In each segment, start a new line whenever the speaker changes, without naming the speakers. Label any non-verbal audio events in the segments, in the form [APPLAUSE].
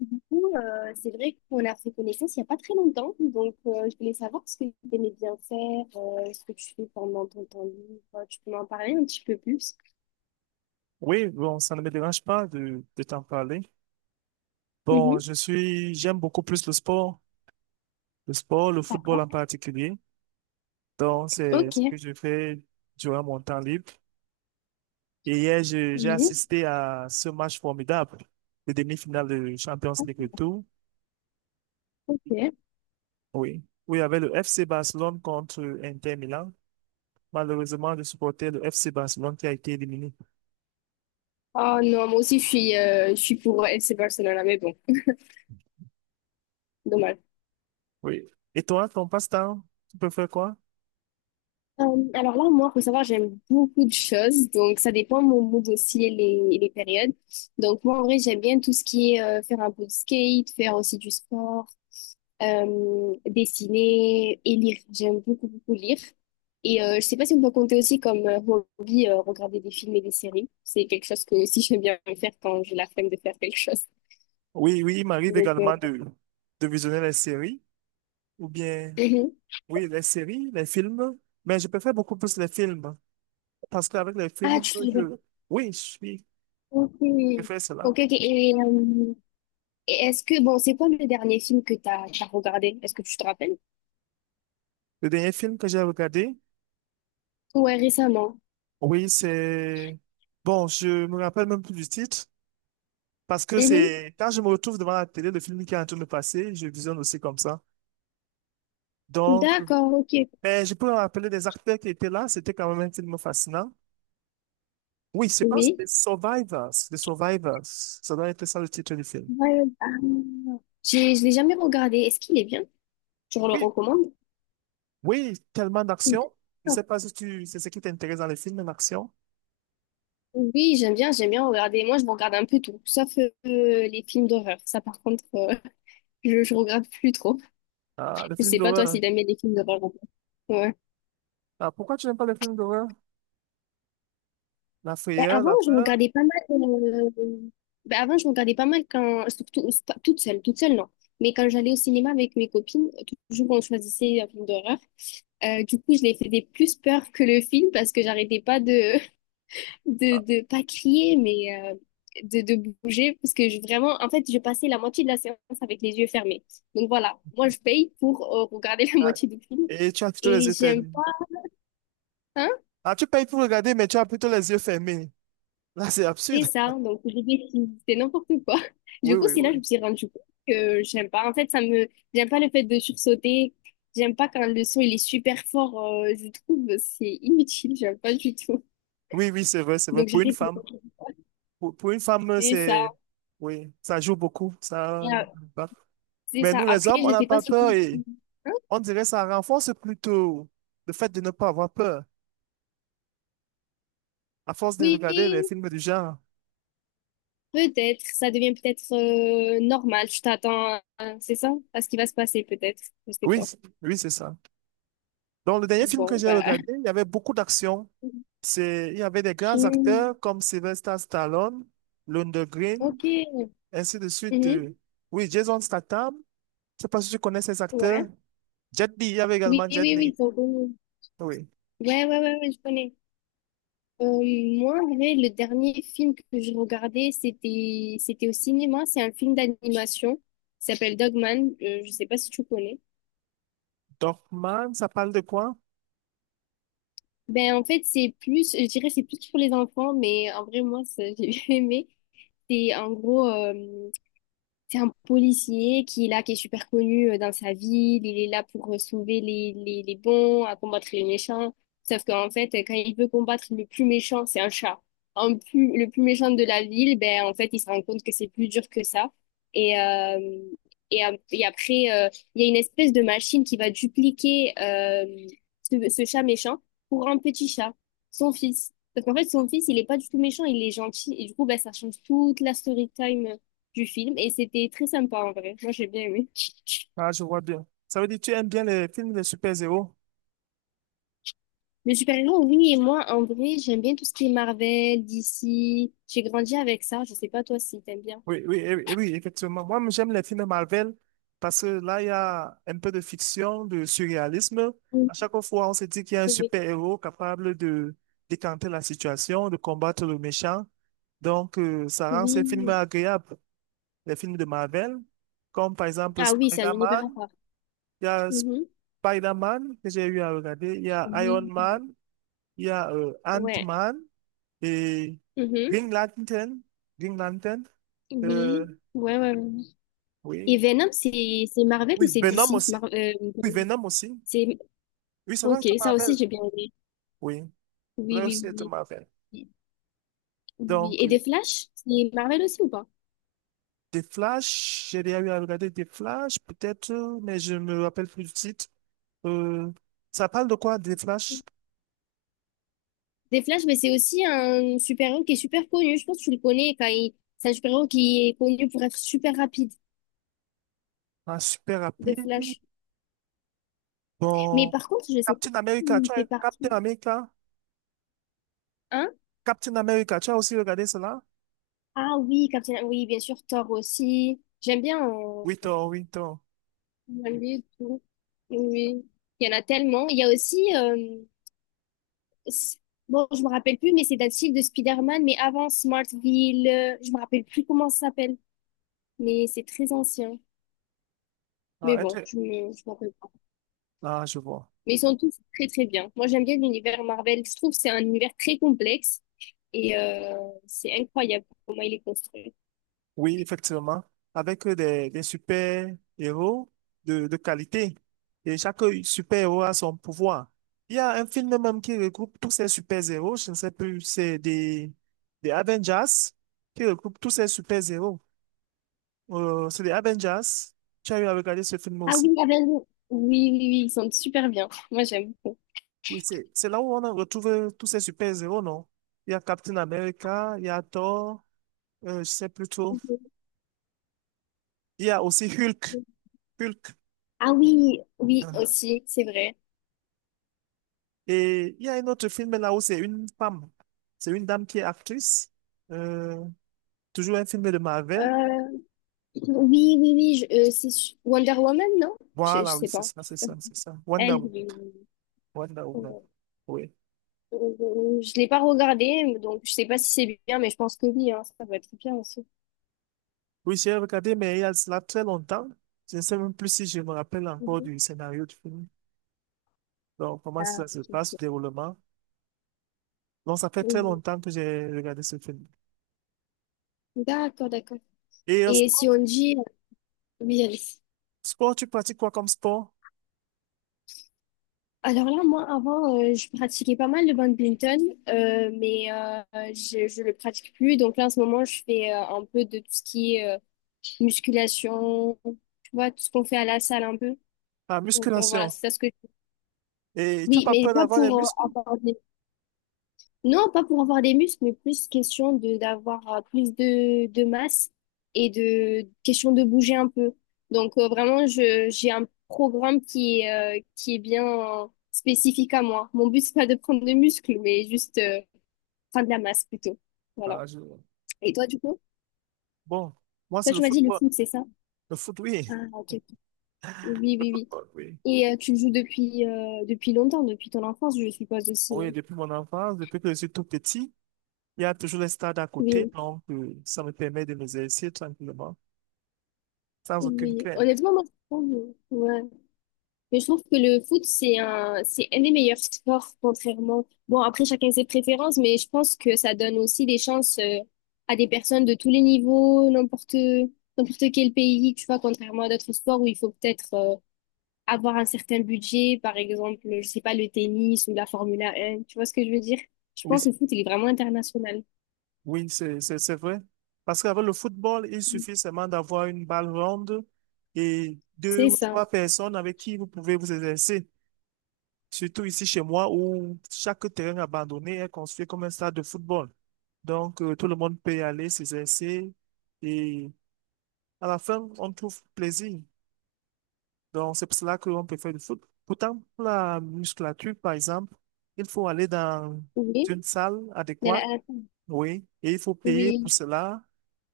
C'est vrai qu'on a fait connaissance il n'y a pas très longtemps. Je voulais savoir ce que tu aimais bien faire, ce que tu fais pendant ton temps libre. Tu peux m'en parler un petit peu plus?
Oui, bon, ça ne me dérange pas de t'en parler. Bon,
Mhm,
j'aime beaucoup plus le sport, le sport, le football en
d'accord.
particulier. Donc, c'est
Ok,
ce que je fais durant mon temps libre. Et hier, j'ai
Julie,
assisté à ce match formidable, le demi-finale de Champions League Retour.
ok.
Oui, oui il y avait le FC Barcelone contre Inter Milan. Malheureusement, je supportais le FC Barcelone qui a été éliminé.
Oh non, moi aussi je suis pour FC Barcelona, mais bon, dommage.
Oui. Et toi, ton passe-temps, tu peux faire quoi?
Alors là, moi, faut savoir, j'aime beaucoup de choses, donc ça dépend de mon mood aussi et et les périodes. Donc moi, en vrai, j'aime bien tout ce qui est faire un peu de skate, faire aussi du sport, dessiner et lire. J'aime beaucoup, beaucoup lire. Et je sais pas si on peut compter aussi comme hobby, regarder des films et des séries. C'est quelque chose que aussi j'aime bien faire quand j'ai la flemme de faire quelque chose.
Oui, oui, il m'arrive
Donc, euh,
également de visionner les séries, ou bien,
mhm.
oui, les séries, les films, mais je préfère beaucoup plus les films, parce qu'avec les
Ah,
films,
tu fais...
je, oui, je
Ok,
préfère cela.
ok, ok. Et est-ce que, bon, c'est quoi le dernier film que t'as regardé? Est-ce que tu te rappelles?
Le dernier film que j'ai regardé,
Ouais, récemment.
oui, bon, je me rappelle même plus du titre, parce que
Mhm.
c'est, quand je me retrouve devant la télé, le film qui est en train de passer, je visionne aussi comme ça. Donc,
D'accord, ok.
mais je peux me rappeler des acteurs qui étaient là, c'était quand même un film fascinant. Oui, je pense
Oui.
que c'est Survivors. The Survivors. Ça doit être ça le titre du film.
Ouais, ah. Je l'ai jamais regardé. Est-ce qu'il est bien? Tu le
Oui,
recommandes?
oui, tellement
D'accord.
d'action. Je ne sais pas si tu, c'est ce qui t'intéresse dans les films d'action.
Oui, j'aime bien regarder. Moi, je regarde un peu tout, sauf les films d'horreur. Ça, par contre, [LAUGHS] je regarde plus trop.
Ah, les
Je
films
sais pas toi
d'horreur.
si t'aimes bien les films d'horreur ou pas. Ouais.
Ah, pourquoi tu n'aimes pas les films d'horreur? La
Ben,
frayeur,
avant,
la
je
peur.
regardais pas mal. Ben, avant, je regardais pas mal quand, surtout pas- toute seule non. Mais quand j'allais au cinéma avec mes copines, toujours on choisissait un film d'horreur. Du coup, je les faisais plus peur que le film parce que j'arrêtais pas de de
Ah,
de pas crier mais de bouger parce que je, vraiment en fait je passais la moitié de la séance avec les yeux fermés, donc voilà, moi je paye pour regarder [LAUGHS] la
ah,
moitié du film
et tu as plutôt les
et
yeux
j'aime
fermés.
pas, hein,
Ah, tu payes pour regarder, mais tu as plutôt les yeux fermés. Là, c'est
c'est
absurde.
ça. Donc j'ai décidé c'était n'importe quoi. [LAUGHS]
Oui,
Du coup
oui,
c'est là
oui.
que je me suis rendu compte que j'aime pas, en fait ça me, j'aime pas le fait de sursauter, j'aime pas quand le son il est super fort, je trouve c'est inutile, j'aime pas du tout.
Oui, oui, c'est vrai, c'est vrai.
donc
Pour une
j'arrête de-
femme, pour une femme,
c'est ça.
c'est, oui, ça joue beaucoup.
Et,
Ça, bah,
c'est
mais
ça.
nous, les
Après
hommes, on
je
n'a
sais pas
pas
si...
peur et
Hein.
on dirait ça renforce plutôt le fait de ne pas avoir peur, à force de regarder les
Oui.
films du genre.
Peut-être, ça devient peut-être normal. C'est ça, à ce qui va se passer peut-être. Je sais
Oui,
pas.
oui, c'est ça. Donc, le dernier film que
Bon,
j'ai
bah.
regardé, il y avait beaucoup d'action.
[LAUGHS]
C'est, il y avait des grands
Hmm,
acteurs comme Sylvester Stallone, London Green,
ok.
ainsi de suite.
Mhm,
Oui, Jason Statham. Je sais pas si tu connais ces acteurs.
ouais.
Jet Li, il y avait
Oui,
également
oui,
Jet
oui.
Li.
Ils sont...
Oui.
Ouais, ouais, ouais, ouais, je connais. Euh, Moi, en vrai, le dernier film que je regardais, c'était au cinéma. C'est un film d'animation. Il s'appelle Dogman. Je sais pas si tu connais.
Dorfman, ça parle de quoi?
Ben, en fait, c'est plus, je dirais, c'est plus pour les enfants, mais en vrai, moi, ça, [LAUGHS] j'ai bien aimé. C'est en gros. C'est un policier qui est là, qui est super connu dans sa ville. Il est là pour sauver les bons, à combattre les méchants. Sauf qu'en fait, quand il veut combattre le plus méchant, c'est un chat. Le plus méchant de la ville, ben, en fait, il se rend compte que c'est plus dur que ça. Et, et après, il y a une espèce de machine qui va dupliquer ce chat méchant, pour un petit chat, son fils. Sauf qu'en fait, son fils, il est pas du tout méchant, il est gentil. Et du coup, ben, ça change toute la story time du film, et c'était très sympa en vrai. Moi, j'ai bien aimé.
Ah, je vois bien. Ça veut dire que tu aimes bien les films de super-héros.
Le super-héros, oui, et moi, en vrai, j'aime bien tout ce qui est Marvel, DC. J'ai grandi avec ça. Je sais pas toi si t'aimes bien.
Oui, oui, oui, eh oui, effectivement. Moi, j'aime les films de Marvel parce que là, il y a un peu de fiction, de surréalisme. À
Oui,
chaque fois, on se dit qu'il y a un
oui,
super-héros capable de décanter la situation, de combattre le méchant. Donc, ça rend ces films
oui.
agréables. Les films de Marvel, comme par exemple
Ah oui, c'est un univers à
Spider-Man,
part.
il y a
Mhm.
Spider-Man que j'ai eu à regarder, il y a Iron
Oui.
Man, il y a
Ouais.
Ant-Man et
Mhm.
Green Lantern. Green Lantern. Euh,
Oui. Ouais, ouais, ouais. Et
oui,
Venom, c'est Marvel ou
oui,
c'est
Venom
DC?
aussi. Oui, Venom aussi.
C'est...
Oui, ça doit
Ok,
être
ça aussi
Marvel.
j'ai bien aimé.
Oui, ça
Oui,
doit aussi
oui,
être
oui,
Marvel.
oui. Oui.
Donc,
Et des Flash, c'est Marvel aussi ou pas?
des Flash, j'ai déjà eu à regarder des Flash, peut-être, mais je me rappelle plus du titre. Euh, ça parle de quoi, des Flash?
Des Flash, mais c'est aussi un super-héros qui est super connu. Je pense que tu le connais quand il... C'est un super-héros qui est connu pour être super rapide,
Ah, super
de
rapide.
Flash. Mais
Bon,
par contre, je sais pas
Captain America,
s'il
tu
fait
as Captain
partie.
America?
Hein?
Captain America, tu as aussi regardé cela?
Ah oui, Captain. Oui, bien sûr, Thor aussi. J'aime bien en
Oui, toi, oui, toi.
et tout. Oui, il y en a tellement. Il y a aussi, s- bon, je me rappelle plus, mais c'est d'un style de Spider-Man, mais avant Smartville, je me rappelle plus comment ça s'appelle, mais c'est très ancien. Mais
Ah, est-ce,
bon, je me rappelle.
ah, je vois.
Mais ils sont tous très très bien. Moi j'aime bien l'univers Marvel. Je trouve que c'est un univers très complexe, et c'est incroyable comment il est construit.
Oui, effectivement. Avec des super-héros de qualité. Et chaque super-héros a son pouvoir. Il y a un film même qui regroupe tous ces super-héros. Je ne sais plus, des Avengers qui regroupe tous ces super-héros. C'est des Avengers. Tu as eu à regarder ce film
Ah
aussi.
oui, Avengers. Oui, oui, oui, ils sont super bien. Moi j'aime beaucoup.
Oui, c'est là où on a retrouvé tous ces super-héros, non? Il y a Captain America, il y a Thor, je sais plus trop. Il y a aussi Hulk. Hulk.
Ah oui, oui
[LAUGHS]
aussi, c'est vrai.
Et il y a un autre film là où c'est une femme, c'est une dame qui est actrice, euh, toujours un film de Marvel.
Euh, oui, oui, oui, Wonder Woman, non? Je
Voilà, oui,
sais
c'est
pas.
ça, c'est ça, c'est ça. Wonder
Elle,
Woman, Wonder Woman. Oui.
je l'ai pas regardée, donc je sais pas si c'est bien, mais je pense que oui, hein, ça va être bien aussi.
Oui, j'ai regardé, mais il y a cela très longtemps. Je ne sais même plus si je me rappelle encore
Mhm.
du scénario du film. Donc, comment
Ah,
ça se
ok.
passe, le
Ok.
déroulement. Donc, ça fait très
Mhm.
longtemps que j'ai regardé ce film.
D'accord, d'accord.
Et en
Et
sport,
si on dit, oui,
sport, tu pratiques quoi comme sport?
alors là, moi, avant, je pratiquais pas mal le badminton, mais je le pratique plus. Donc là, en ce moment, je fais un peu de tout ce qui est musculation, tu vois, tout ce qu'on fait à la salle un peu.
La
Voilà,
musculation.
c'est ça ce que...
Et tu n'as
Oui,
pas
mais
peur
pas
d'avoir des
pour
muscles?
avoir des... Non, pas pour avoir des muscles, mais plus question de d'avoir plus de masse et de question de bouger un peu. Vraiment, je j'ai un programme qui est bien spécifique à moi. Mon but, c'est pas de prendre des muscles, mais juste prendre de la masse plutôt. Voilà.
Ah, je-
Et toi, du coup?
Bon, moi,
Toi,
c'est le
tu m'as dit le
football.
foot, c'est ça?
Le foot, oui.
Ah, ok. Ok. Oui,
Le
oui,
football, oui.
oui. Et tu le joues depuis depuis longtemps, depuis ton enfance, je suppose aussi,
Oui,
non?
depuis mon enfance, depuis que je suis tout petit, il y a toujours les stades à côté,
Oui,
donc ça me permet de m'exercer tranquillement, sans aucune
oui.
crainte.
Honnêtement, moi, je trouve, ouais. Mais je trouve que le foot, c'est un des meilleurs sports, contrairement. Bon, après, chacun ses préférences, mais je pense que ça donne aussi des chances à des personnes de tous les niveaux, n'importe quel pays, tu vois, contrairement à d'autres sports où il faut peut-être avoir un certain budget, par exemple, je sais pas, le tennis ou la Formule 1, tu vois ce que je veux dire? Je
Oui,
pense que le foot, il est vraiment international.
oui, c'est vrai. Parce qu'avec le football, il suffit seulement d'avoir une balle ronde et deux
C'est
ou
ça.
trois personnes avec qui vous pouvez vous exercer. Surtout ici chez moi, où chaque terrain abandonné est construit comme un stade de football. Donc, tout le monde peut y aller s'exercer et à la fin, on trouve plaisir. Donc, c'est pour cela qu'on peut faire du foot. Pourtant, pour la musculature, par exemple, il faut aller dans
Oui.
une salle
De
adéquate,
la-
oui, et il faut payer pour
Oui.
cela.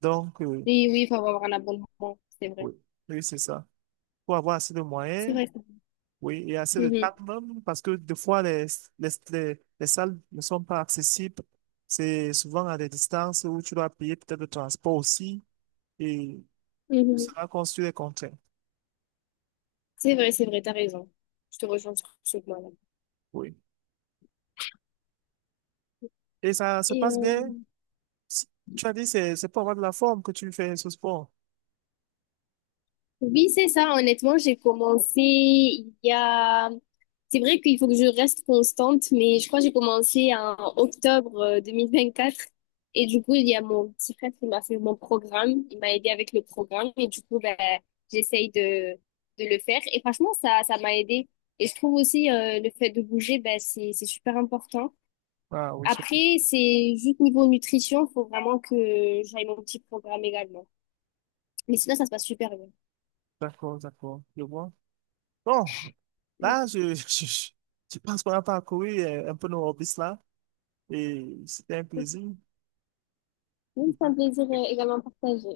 Donc,
Oui, oui, il faut avoir un abonnement, c'est vrai.
oui, oui, c'est ça. Pour avoir assez de
C'est
moyens,
vrai ça.
oui, et assez de
Mhm.
temps même, parce que des fois, les salles ne sont pas accessibles. C'est souvent à des distances où tu dois payer peut-être le transport aussi, et
Mhm.
ça construit des contraintes.
C'est vrai, t'as raison. Je te rejoins sur ce point-là.
Oui. Et ça se
Et
passe bien c- tu as dit c'est pour avoir de la forme que tu fais ce sport.
oui, c'est ça. Honnêtement, j'ai commencé il y a... C'est vrai qu'il faut que je reste constante, mais je crois que j'ai commencé en octobre 2024. Et du coup, il y a mon petit frère qui m'a fait mon programme. Il m'a aidé avec le programme. Et du coup, ben, j'essaye de le faire. Et franchement, ça m'a aidé. Et je trouve aussi le fait de bouger, ben, c'est super important.
Ah oui, je...
Après, c'est juste niveau nutrition, faut vraiment que j'aille mon petit programme également. Mais sinon, ça se passe super bien.
D'accord, d'accord, je vois. Bon, là, je, [LAUGHS] je pense qu'on a parcouru un peu nos hobbies là et c'était un plaisir.
Oui, ça me plaisir également partagé.